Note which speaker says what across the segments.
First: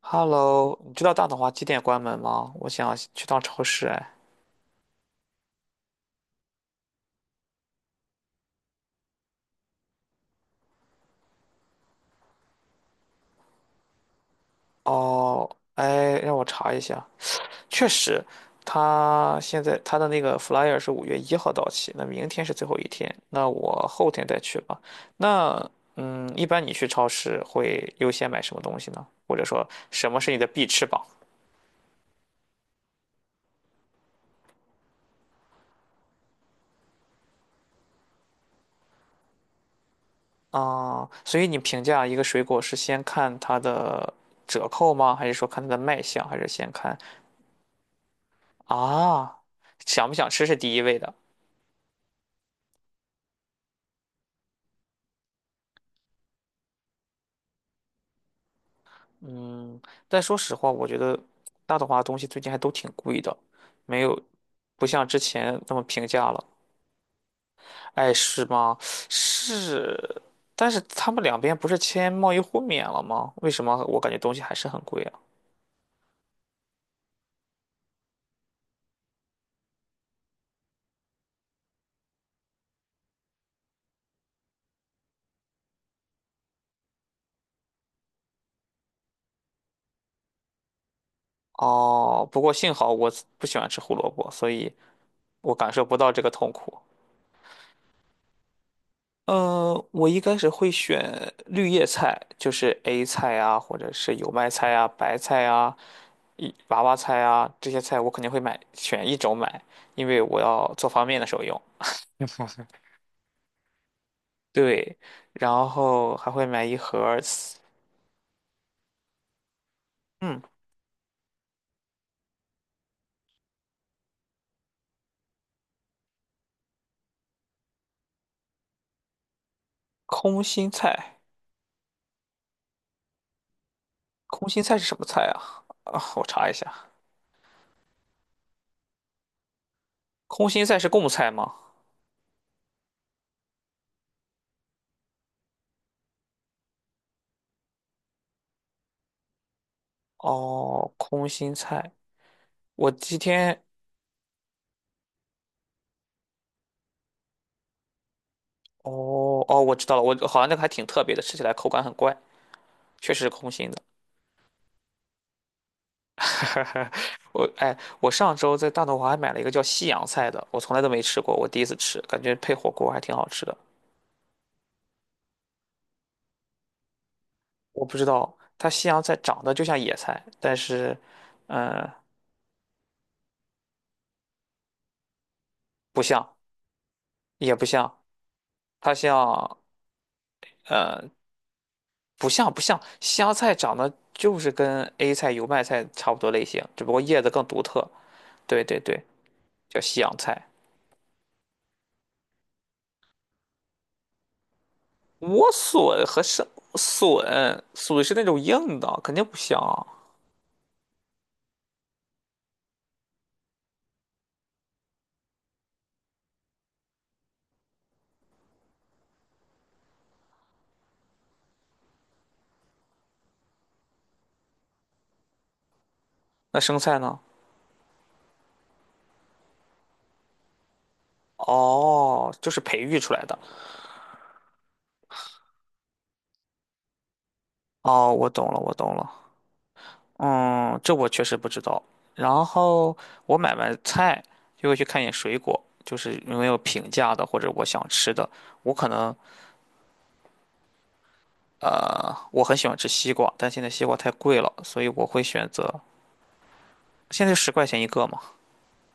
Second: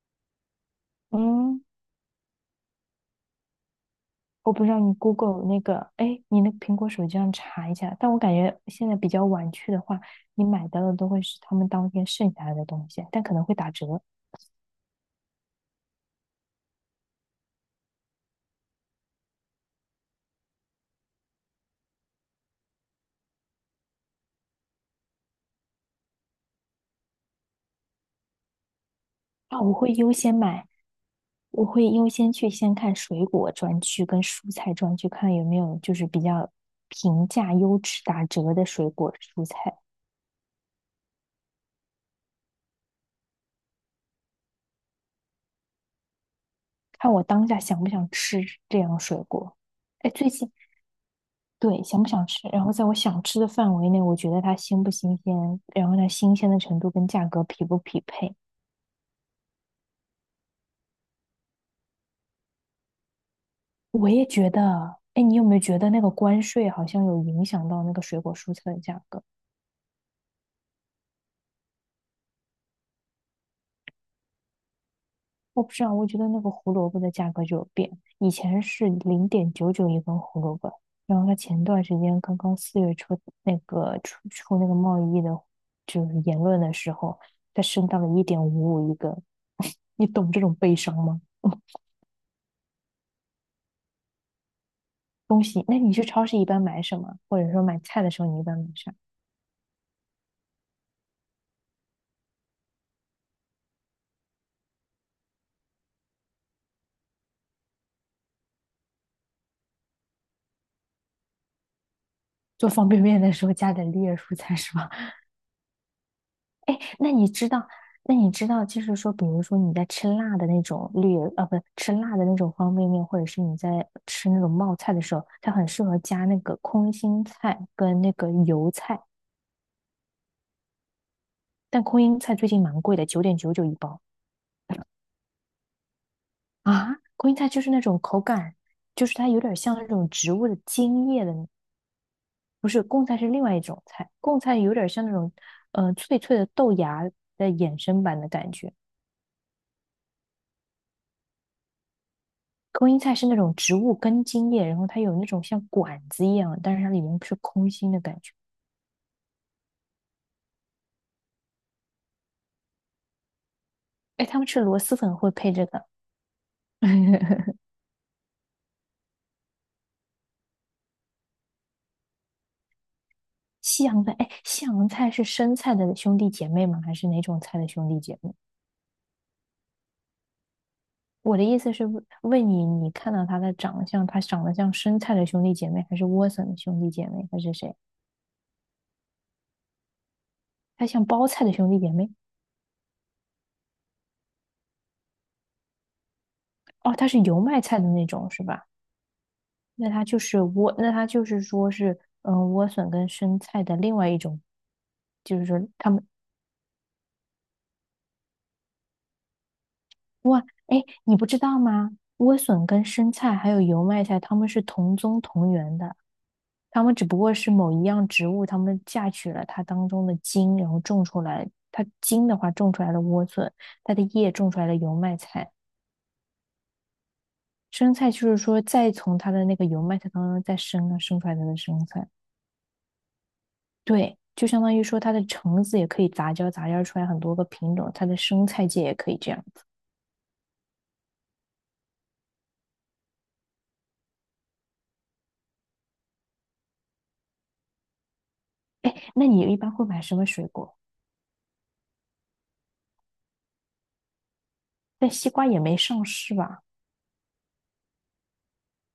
Speaker 1: Hello，你知道大统华
Speaker 2: 嗯，
Speaker 1: 几点关门吗？我想去趟超市，哎。
Speaker 2: 我不知道你 Google 那个，哎，你那个苹果手机上查一下。但我感觉现在比较晚去的话，你买到的都会是他们当天剩下来的东西，但可能会打折。
Speaker 1: 哦，哎，让我查一下。确实，他现在他的那个 flyer 是5月1号到期，那明天是最后一天，那我后天再去吧。那，一般你去超市会优先买什么东西呢？或者
Speaker 2: 啊，
Speaker 1: 说
Speaker 2: 我会
Speaker 1: 什
Speaker 2: 优
Speaker 1: 么是
Speaker 2: 先
Speaker 1: 你的必
Speaker 2: 买，
Speaker 1: 吃榜？
Speaker 2: 我会优先去先看水果专区跟蔬菜专区，看有没有就是比较平价、优质、打折的水果蔬菜，
Speaker 1: 啊，所以你评价一个水果是先看它的折扣吗？还是说看它的卖相？还是先看
Speaker 2: 看我当下想不想吃这样水
Speaker 1: 啊，
Speaker 2: 果。
Speaker 1: 想
Speaker 2: 哎，
Speaker 1: 不想
Speaker 2: 最
Speaker 1: 吃
Speaker 2: 近
Speaker 1: 是第一位的？
Speaker 2: 对，想不想吃？然后在我想吃的范围内，我觉得它新不新鲜，然后它新鲜的程度跟价格匹不匹配。
Speaker 1: 嗯，但说实话，我觉得大董话东西最近还都挺贵的，没
Speaker 2: 我
Speaker 1: 有
Speaker 2: 也觉
Speaker 1: 不
Speaker 2: 得，
Speaker 1: 像之
Speaker 2: 哎，你有没
Speaker 1: 前
Speaker 2: 有
Speaker 1: 那
Speaker 2: 觉
Speaker 1: 么
Speaker 2: 得那
Speaker 1: 平
Speaker 2: 个
Speaker 1: 价
Speaker 2: 关
Speaker 1: 了。
Speaker 2: 税好像有影响到那个
Speaker 1: 哎，
Speaker 2: 水果
Speaker 1: 是
Speaker 2: 蔬菜
Speaker 1: 吗？
Speaker 2: 的价格？
Speaker 1: 是，但是他们两边不是签贸易互免了吗？为什么我感觉东西还是很贵啊？
Speaker 2: 我不知道，我觉得那个胡萝卜的价格就有变，以前是0.99一根胡萝卜，然后它前段时间刚刚4月初那个出那个贸易的，就是言论的时候，它升到了1.55一根，你懂这种悲伤吗？
Speaker 1: 哦，不过幸好我不喜欢吃胡萝卜，所以
Speaker 2: 东
Speaker 1: 我
Speaker 2: 西，
Speaker 1: 感
Speaker 2: 那
Speaker 1: 受
Speaker 2: 你
Speaker 1: 不
Speaker 2: 去
Speaker 1: 到这
Speaker 2: 超
Speaker 1: 个
Speaker 2: 市一
Speaker 1: 痛
Speaker 2: 般
Speaker 1: 苦。
Speaker 2: 买什么？或者说买菜的时候，你一般买啥？
Speaker 1: 我一开始会选绿叶菜，就是 A 菜啊，或者是油麦菜啊、白菜啊、一娃娃菜啊这些菜，我肯定会买，选一种买，因为我要做方便面的时候用。
Speaker 2: 做 方便面的时候加点绿叶蔬菜是吧？
Speaker 1: 对，然后还会买 一
Speaker 2: 哎，
Speaker 1: 盒
Speaker 2: 那
Speaker 1: 儿
Speaker 2: 你知道，那你知道，就是说，比如说你在吃辣
Speaker 1: 嗯，
Speaker 2: 的那种绿叶，啊，不，吃辣的那种方便面，或者是你在吃那种冒菜的时候，它很适合加那个空心菜跟那个油菜。
Speaker 1: 空心菜。
Speaker 2: 但空心菜最近蛮贵的，9.99一包。
Speaker 1: 空心菜是什么菜啊？啊，我查一下，
Speaker 2: 啊！空心菜就是那种口感，就是它有点像那种植物
Speaker 1: 空
Speaker 2: 的
Speaker 1: 心菜是贡
Speaker 2: 茎叶
Speaker 1: 菜
Speaker 2: 的。
Speaker 1: 吗？
Speaker 2: 不是贡菜，是另外一种菜，贡菜有点像那种脆脆的豆芽的衍生版的感觉。
Speaker 1: 哦，空心菜，
Speaker 2: 空
Speaker 1: 我
Speaker 2: 心菜
Speaker 1: 今
Speaker 2: 是那种
Speaker 1: 天，
Speaker 2: 植物根茎叶，然后它有那种像管子一样，但是它里面是空心的感觉。
Speaker 1: 哦哦，我知道了，我好像那个还挺特别的，吃起来口感很怪。确实是空心的。
Speaker 2: 哎，他们吃螺蛳粉会配这个。
Speaker 1: 哎，我上周在大董华还买了一个叫西洋菜的，我从来都没吃过，我第一次吃，感觉配火锅还挺好吃的。
Speaker 2: 西洋菜，哎，西洋菜是生菜的兄弟姐妹吗？还是哪种菜的
Speaker 1: 我
Speaker 2: 兄
Speaker 1: 不
Speaker 2: 弟
Speaker 1: 知
Speaker 2: 姐妹？
Speaker 1: 道它西洋菜长得就像野菜，但是，
Speaker 2: 我的意思是
Speaker 1: 嗯、
Speaker 2: 问你，你看到它的长相，它长得像生菜的兄弟姐妹，还
Speaker 1: 不
Speaker 2: 是莴
Speaker 1: 像，
Speaker 2: 笋的兄弟姐妹，还是
Speaker 1: 也不
Speaker 2: 谁？
Speaker 1: 像，它像，
Speaker 2: 它像
Speaker 1: 呃，
Speaker 2: 包菜的兄弟姐妹？
Speaker 1: 不像不像，西洋菜长得就是跟 A 菜、油麦菜差不多类型，只不
Speaker 2: 哦，
Speaker 1: 过
Speaker 2: 它是
Speaker 1: 叶子
Speaker 2: 油
Speaker 1: 更
Speaker 2: 麦
Speaker 1: 独
Speaker 2: 菜
Speaker 1: 特。
Speaker 2: 的那种是
Speaker 1: 对
Speaker 2: 吧？
Speaker 1: 对对，叫
Speaker 2: 那
Speaker 1: 西
Speaker 2: 它
Speaker 1: 洋
Speaker 2: 就是
Speaker 1: 菜。
Speaker 2: 莴，那它就是说是，莴笋跟生菜的另外一种，就是
Speaker 1: 莴
Speaker 2: 说它
Speaker 1: 笋
Speaker 2: 们，
Speaker 1: 和生笋，笋是那种硬的，肯定不像啊。
Speaker 2: 哇，哎，你不知道吗？莴笋跟生菜还有油麦菜，它们是同宗同源的，它们只不过是某一样植物，它们嫁娶了它当中的茎，然后种出来，它茎的话种出来了莴笋，它的叶种出来了油麦菜，
Speaker 1: 那生菜呢？
Speaker 2: 生菜就是说再从它的那个油麦菜当中再生啊，生出来的那生菜。
Speaker 1: 哦，就是培育出来的。
Speaker 2: 对，就相当于说它的橙子也可以杂交，杂交出来很多个品种，它
Speaker 1: 哦，
Speaker 2: 的
Speaker 1: 我
Speaker 2: 生
Speaker 1: 懂了，
Speaker 2: 菜
Speaker 1: 我
Speaker 2: 界
Speaker 1: 懂
Speaker 2: 也可以这
Speaker 1: 了。
Speaker 2: 样子。
Speaker 1: 嗯，这我确实不知道。然后我买完菜就会去看一眼水果，就是有没有平价的或者我想吃的。我可
Speaker 2: 哎，
Speaker 1: 能
Speaker 2: 那你一般会买什么水果？
Speaker 1: 呃，我很喜欢吃西瓜，但现在西瓜太贵了，所以我
Speaker 2: 但
Speaker 1: 会
Speaker 2: 西瓜
Speaker 1: 选
Speaker 2: 也
Speaker 1: 择
Speaker 2: 没上市吧？
Speaker 1: 现在10块钱一个嘛。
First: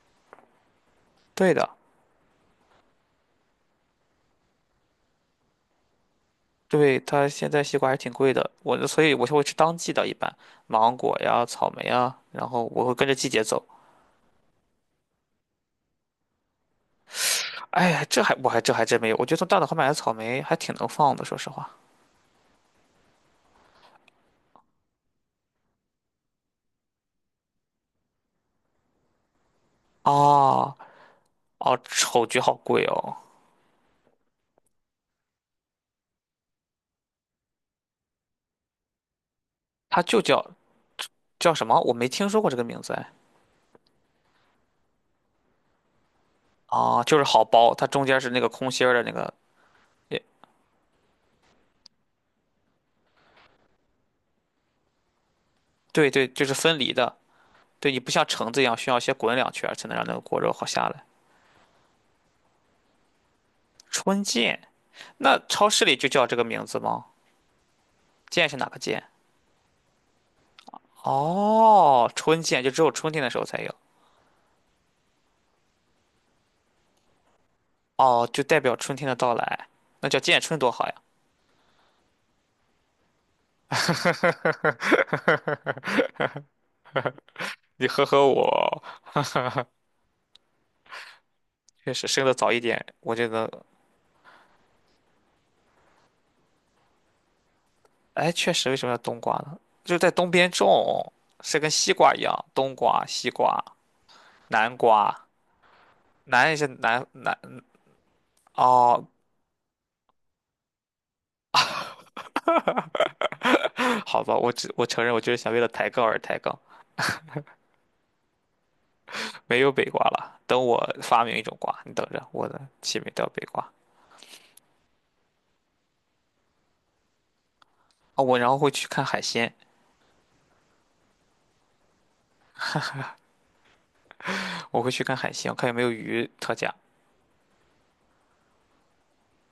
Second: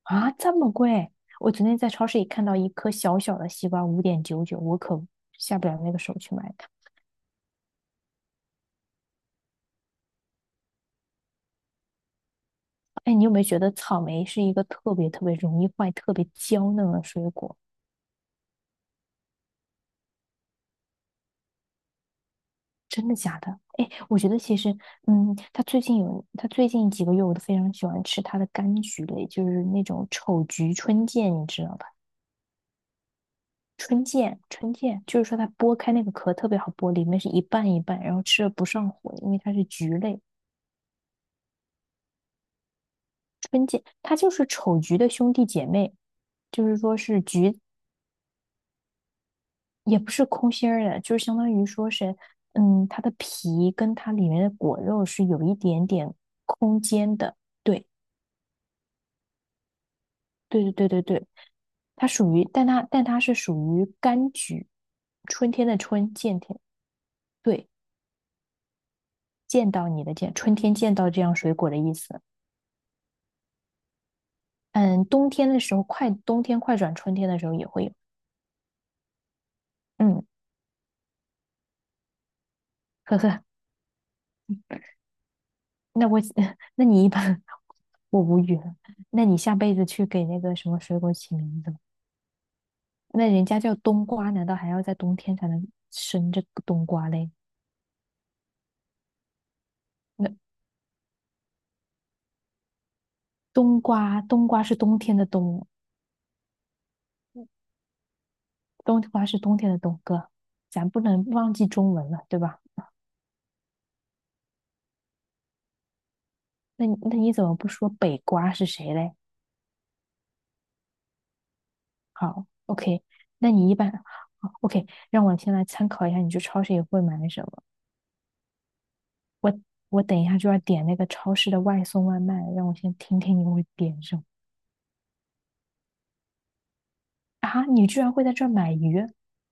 Speaker 2: 啊，这么贵！我
Speaker 1: 对
Speaker 2: 昨
Speaker 1: 的，
Speaker 2: 天在超市里看到一颗小小的西瓜，5.99，我可下不了那个手去买它。
Speaker 1: 对，它现在西瓜还是挺贵的。所以我就会吃当季的，一般芒果呀、草莓啊，然后我会跟
Speaker 2: 哎，
Speaker 1: 着
Speaker 2: 你
Speaker 1: 季
Speaker 2: 有没
Speaker 1: 节
Speaker 2: 有觉
Speaker 1: 走。
Speaker 2: 得草莓是一个特别特别容易坏、特别娇嫩的水果？
Speaker 1: 哎呀，这真没有，我觉得从大董后买的草莓还挺能放的，说实话。
Speaker 2: 真的假的？哎，我觉得其实，嗯，他最近有，他最近几个月我都非常喜欢吃他的柑橘类，就是那种丑橘
Speaker 1: 哦
Speaker 2: 春见，你知道
Speaker 1: 哦，
Speaker 2: 吧？
Speaker 1: 丑橘好贵哦，
Speaker 2: 春见，春见，就是说它剥开那个壳特别好剥，里面是一半一半，然后吃了不上火，因为它是橘
Speaker 1: 它
Speaker 2: 类，
Speaker 1: 就叫什么？我没听说过这个名字哎。
Speaker 2: 它就是丑橘的兄弟姐妹，就是说
Speaker 1: 哦，就
Speaker 2: 是
Speaker 1: 是好
Speaker 2: 橘，
Speaker 1: 剥，它中间是那个空心儿的那个，
Speaker 2: 也不是空心儿的，就是相当于说是，嗯，它的皮跟它里面的果肉是有一点
Speaker 1: 对
Speaker 2: 点
Speaker 1: 对，就是分
Speaker 2: 空
Speaker 1: 离
Speaker 2: 间
Speaker 1: 的。
Speaker 2: 的。对。
Speaker 1: 对，你不像橙子一样需要先滚两圈儿才能让那个果肉
Speaker 2: 对
Speaker 1: 好
Speaker 2: 对
Speaker 1: 下
Speaker 2: 对
Speaker 1: 来。
Speaker 2: 对对，它属于，但它是属于
Speaker 1: 春
Speaker 2: 柑
Speaker 1: 见，
Speaker 2: 橘，
Speaker 1: 那
Speaker 2: 春天
Speaker 1: 超
Speaker 2: 的
Speaker 1: 市里就
Speaker 2: 春，
Speaker 1: 叫这
Speaker 2: 见
Speaker 1: 个
Speaker 2: 天，
Speaker 1: 名字吗？
Speaker 2: 对，
Speaker 1: 见是哪个见？
Speaker 2: 见到你的见，春天见到这样水果的意
Speaker 1: 哦，
Speaker 2: 思。
Speaker 1: 春见就只有春天的时候才有。
Speaker 2: 嗯，冬天的时候快，冬天快转春天的时候也会有。
Speaker 1: 哦，就代表春天的到来，那叫
Speaker 2: 嗯，
Speaker 1: 见春多好呀。
Speaker 2: 呵呵，那我 那你一般
Speaker 1: 你呵
Speaker 2: 我
Speaker 1: 呵
Speaker 2: 无语了。
Speaker 1: 我。
Speaker 2: 那你下辈子去给那个什么水果起名字吧。
Speaker 1: 确实生的早一点，我就
Speaker 2: 那人
Speaker 1: 能。
Speaker 2: 家叫冬瓜，难道还要在冬天才能生这个冬瓜嘞？
Speaker 1: 哎，确实，为什么要冬瓜呢？就是在
Speaker 2: 那
Speaker 1: 东边种，是跟西瓜一样，冬瓜、西瓜、
Speaker 2: 冬瓜，冬瓜是
Speaker 1: 南
Speaker 2: 冬天的
Speaker 1: 瓜，
Speaker 2: 冬，
Speaker 1: 南也是南
Speaker 2: 冬
Speaker 1: 哦。
Speaker 2: 瓜是冬天的冬哥，咱不能忘记中文了，对吧？
Speaker 1: 好吧，我承认，我就是想为了抬杠而抬杠，
Speaker 2: 那你怎么不说北瓜是谁嘞？
Speaker 1: 没有北瓜了。等我发明一种瓜，你等着，
Speaker 2: 好
Speaker 1: 我的起
Speaker 2: ，OK,
Speaker 1: 名叫北
Speaker 2: 那
Speaker 1: 瓜
Speaker 2: 你一般好，OK，让我先来参考一下，你去超市也会买什么？
Speaker 1: 啊。
Speaker 2: 我我等一下就要点那个超市的外送外卖，让我先听听你会点什么。
Speaker 1: 我会去看海鲜，看有没有鱼特价。
Speaker 2: 啊？你居然会在这儿买鱼？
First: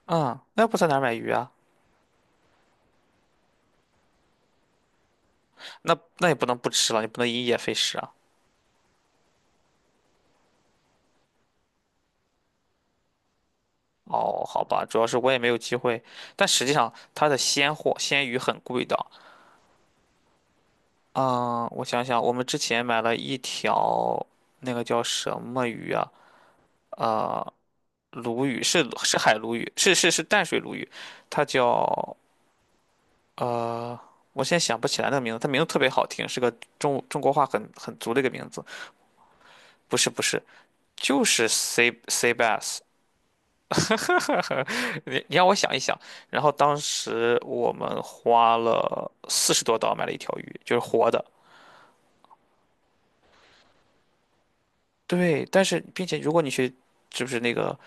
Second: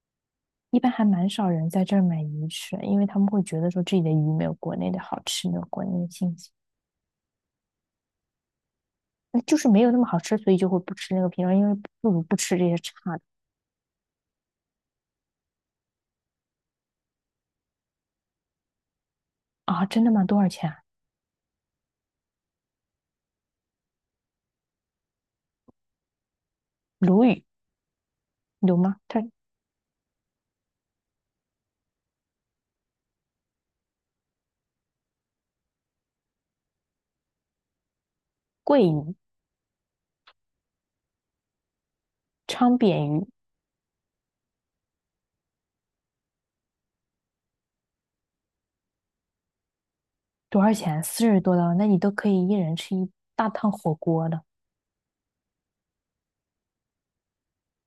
Speaker 1: 嗯，那要不
Speaker 2: 一
Speaker 1: 在
Speaker 2: 般
Speaker 1: 哪儿
Speaker 2: 还
Speaker 1: 买
Speaker 2: 蛮
Speaker 1: 鱼
Speaker 2: 少
Speaker 1: 啊？
Speaker 2: 人在这儿买鱼吃，因为他们会觉得说这里的鱼没有国内的好吃，没有国内
Speaker 1: 那
Speaker 2: 的
Speaker 1: 那也
Speaker 2: 新
Speaker 1: 不
Speaker 2: 鲜，
Speaker 1: 能不吃了，你不能因噎废食啊。
Speaker 2: 那就是没有那么好吃，所以就会不吃那个品种，因为不如不吃这些差的。
Speaker 1: 哦，好吧，主要是我也没有机会，但实际上它的鲜货鲜鱼很贵的。
Speaker 2: 啊，真的吗？多少钱啊？
Speaker 1: 嗯，我想想，我们之前买了一条那个叫什么鱼啊？
Speaker 2: 鲈鱼。
Speaker 1: 呃，鲈鱼
Speaker 2: 有
Speaker 1: 是
Speaker 2: 吗？
Speaker 1: 是
Speaker 2: 它。
Speaker 1: 海鲈鱼，是淡水鲈鱼，它叫呃，我现在想不起来那个名字，它名字特别好听，是个中国话很足的一个名字。
Speaker 2: 桂鱼、
Speaker 1: 不是不是，就是 sea
Speaker 2: 昌
Speaker 1: bass，
Speaker 2: 扁鱼。
Speaker 1: 你让我想一想，然后当时我们花了40多刀买了一条鱼，
Speaker 2: 多少
Speaker 1: 就是
Speaker 2: 钱啊？
Speaker 1: 活的。
Speaker 2: 四十多刀，那你都可以一人吃一大趟火锅了。
Speaker 1: 对，但是并且如果你去，就是那个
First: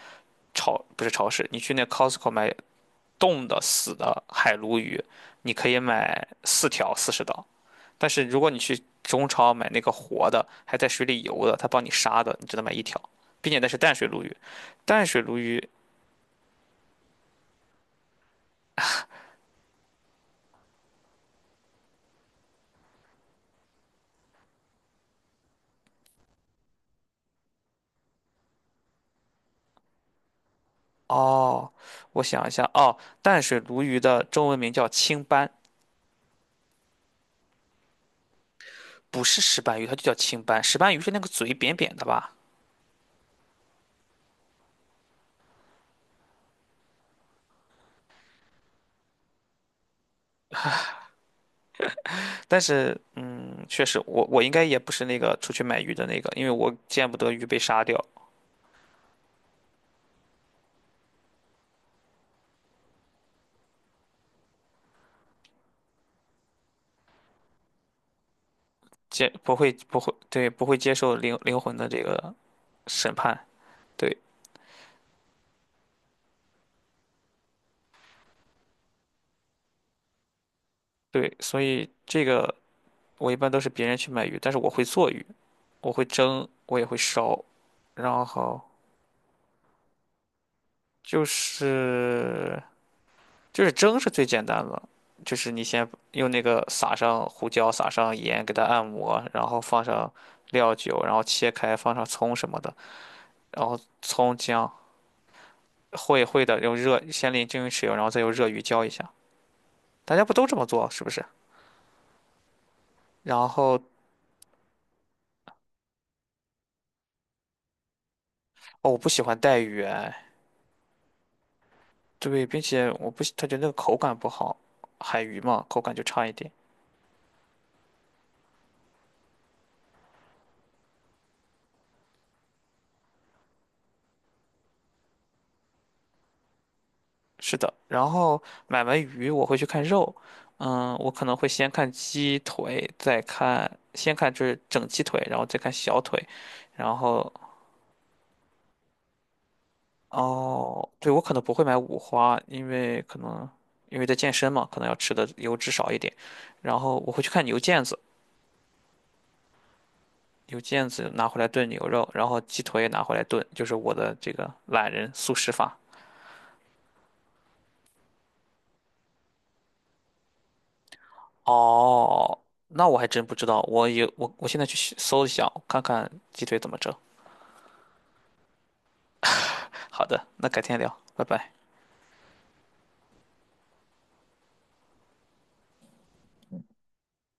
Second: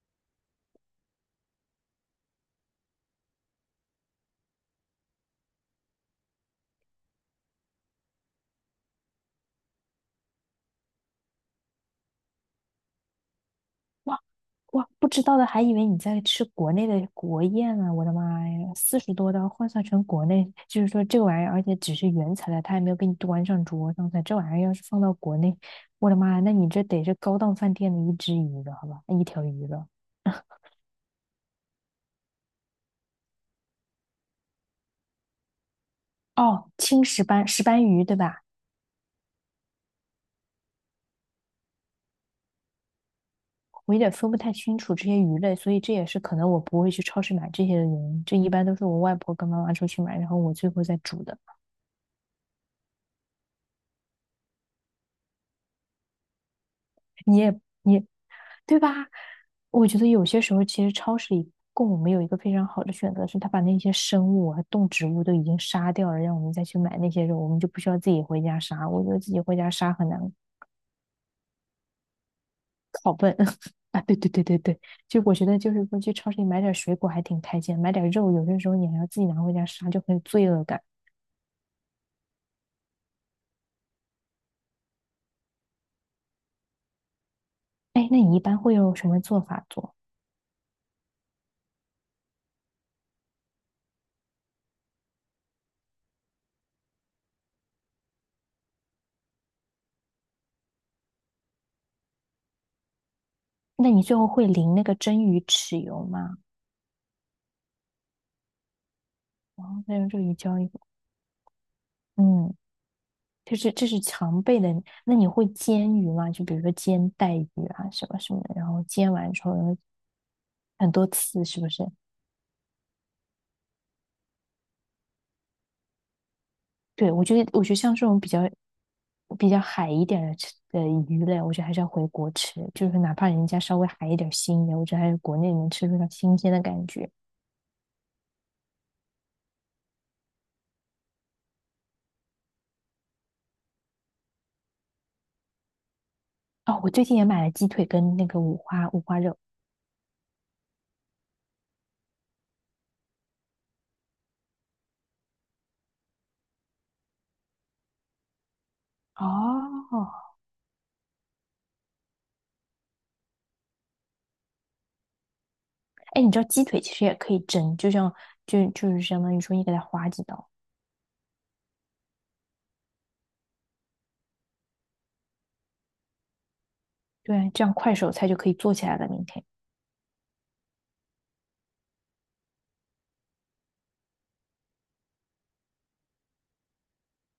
Speaker 1: 不是超市，你去那 Costco 买冻的死的海鲈鱼，你可以买四条40刀。但是如果你去中超买那个活的，还在水里游的，他帮你杀的，你只能买一条，并且那是淡水
Speaker 2: 哇，
Speaker 1: 鲈鱼。
Speaker 2: 哇，
Speaker 1: 淡
Speaker 2: 不
Speaker 1: 水
Speaker 2: 知
Speaker 1: 鲈
Speaker 2: 道的还
Speaker 1: 鱼，
Speaker 2: 以为你在吃国内的国宴呢、我的妈呀，四十多刀换算成国内，就是说这玩意儿，而且只是原材料，他还没有给你端上桌上菜。这玩意儿要是放到国内，我的妈呀，那你这得是高档饭店的一只鱼了，好吧？一条鱼了。
Speaker 1: 哦，我想一下，哦，淡水鲈鱼的中文名叫青斑。
Speaker 2: 哦，青石斑石斑鱼对吧？
Speaker 1: 不是石斑鱼，它就叫青斑。石斑鱼是那个嘴扁扁的吧？
Speaker 2: 我有点分不太清楚这些鱼类，所以这也是可能我不会去超市买这些的原因。这一般都是我外婆跟妈妈出去买，然后我最后再煮的。
Speaker 1: 但是，嗯，确实，我应该也不是那个出去买鱼的那个，因为我见不得
Speaker 2: 你
Speaker 1: 鱼被
Speaker 2: 也
Speaker 1: 杀
Speaker 2: 你
Speaker 1: 掉，
Speaker 2: 也对吧？我觉得有些时候其实超市里供我们有一个非常好的选择，是他把那些生物和动植物都已经杀掉了，让我们再去买那些肉，我们就不需要自己回家杀。我觉得自
Speaker 1: 接
Speaker 2: 己
Speaker 1: 不
Speaker 2: 回家
Speaker 1: 会
Speaker 2: 杀
Speaker 1: 不
Speaker 2: 很
Speaker 1: 会
Speaker 2: 难
Speaker 1: 对，不会接受灵魂的这个
Speaker 2: 拷
Speaker 1: 审
Speaker 2: 笨。
Speaker 1: 判，
Speaker 2: 啊！对
Speaker 1: 对
Speaker 2: 对对对对，就我觉得就是说去超市里买点水果还挺开心，买点肉有些时候你还要自己拿回家杀，就很有罪恶感。
Speaker 1: 对，所以这个我一般都是别人去买鱼，但是我会做鱼，我会蒸，我也会烧，
Speaker 2: 哎，那
Speaker 1: 然
Speaker 2: 你一般
Speaker 1: 后
Speaker 2: 会用什么做法做？
Speaker 1: 就是就是蒸是最简单的，就是你先用那个撒上胡椒，撒上盐，给它按摩，然后放上料酒，然后切开，放上葱什么的，然后
Speaker 2: 那你最后
Speaker 1: 葱
Speaker 2: 会
Speaker 1: 姜
Speaker 2: 淋那个蒸鱼豉油
Speaker 1: 会
Speaker 2: 吗？
Speaker 1: 会的，用热先淋蒸油，然后再用热鱼浇一下。
Speaker 2: 然后再用
Speaker 1: 大
Speaker 2: 这
Speaker 1: 家
Speaker 2: 个鱼
Speaker 1: 不都这
Speaker 2: 浇
Speaker 1: 么
Speaker 2: 一锅。
Speaker 1: 做是不是？
Speaker 2: 嗯，
Speaker 1: 然
Speaker 2: 就是
Speaker 1: 后
Speaker 2: 这是常备的。那你会煎鱼吗？就比如说煎带鱼啊，什么什么的，然后
Speaker 1: 哦，我不
Speaker 2: 煎
Speaker 1: 喜
Speaker 2: 完
Speaker 1: 欢
Speaker 2: 之后
Speaker 1: 带
Speaker 2: 然后
Speaker 1: 鱼哎，
Speaker 2: 很多次，是不是？
Speaker 1: 对，并且我不喜，他觉得那个口感不好，海鱼嘛，口感就差一点。
Speaker 2: 对，我觉得我觉得像这种比较比较海一点的吃的鱼类，我觉得还是要回国吃，就是哪怕人家稍微海一点、腥一点，我觉得还是国内能吃出它新鲜的感觉。
Speaker 1: 是的，然后买完鱼我会去看肉，嗯，我可能会先看鸡腿，再看，先看就是整鸡腿，然后再看小腿，
Speaker 2: 哦，我
Speaker 1: 然
Speaker 2: 最近也
Speaker 1: 后
Speaker 2: 买了鸡腿跟那个五花肉。
Speaker 1: 哦，对，我可能不会买五花，因为可能因为在健身嘛，可能要吃的油脂少一点，然后我会去看牛腱子，
Speaker 2: 哦，
Speaker 1: 牛腱子拿回来炖牛肉，然后鸡腿也拿回来炖，就是我的这个懒人速食法。
Speaker 2: 哎，你知道鸡腿其实也可以蒸，就像就就是相当于说你给它划几刀，
Speaker 1: 哦，那我还真不知道，我有我我现在去搜一下，看看鸡腿怎么整。
Speaker 2: 对，这样快手菜就可以做起来了。明天
Speaker 1: 好的，那改天聊，拜拜。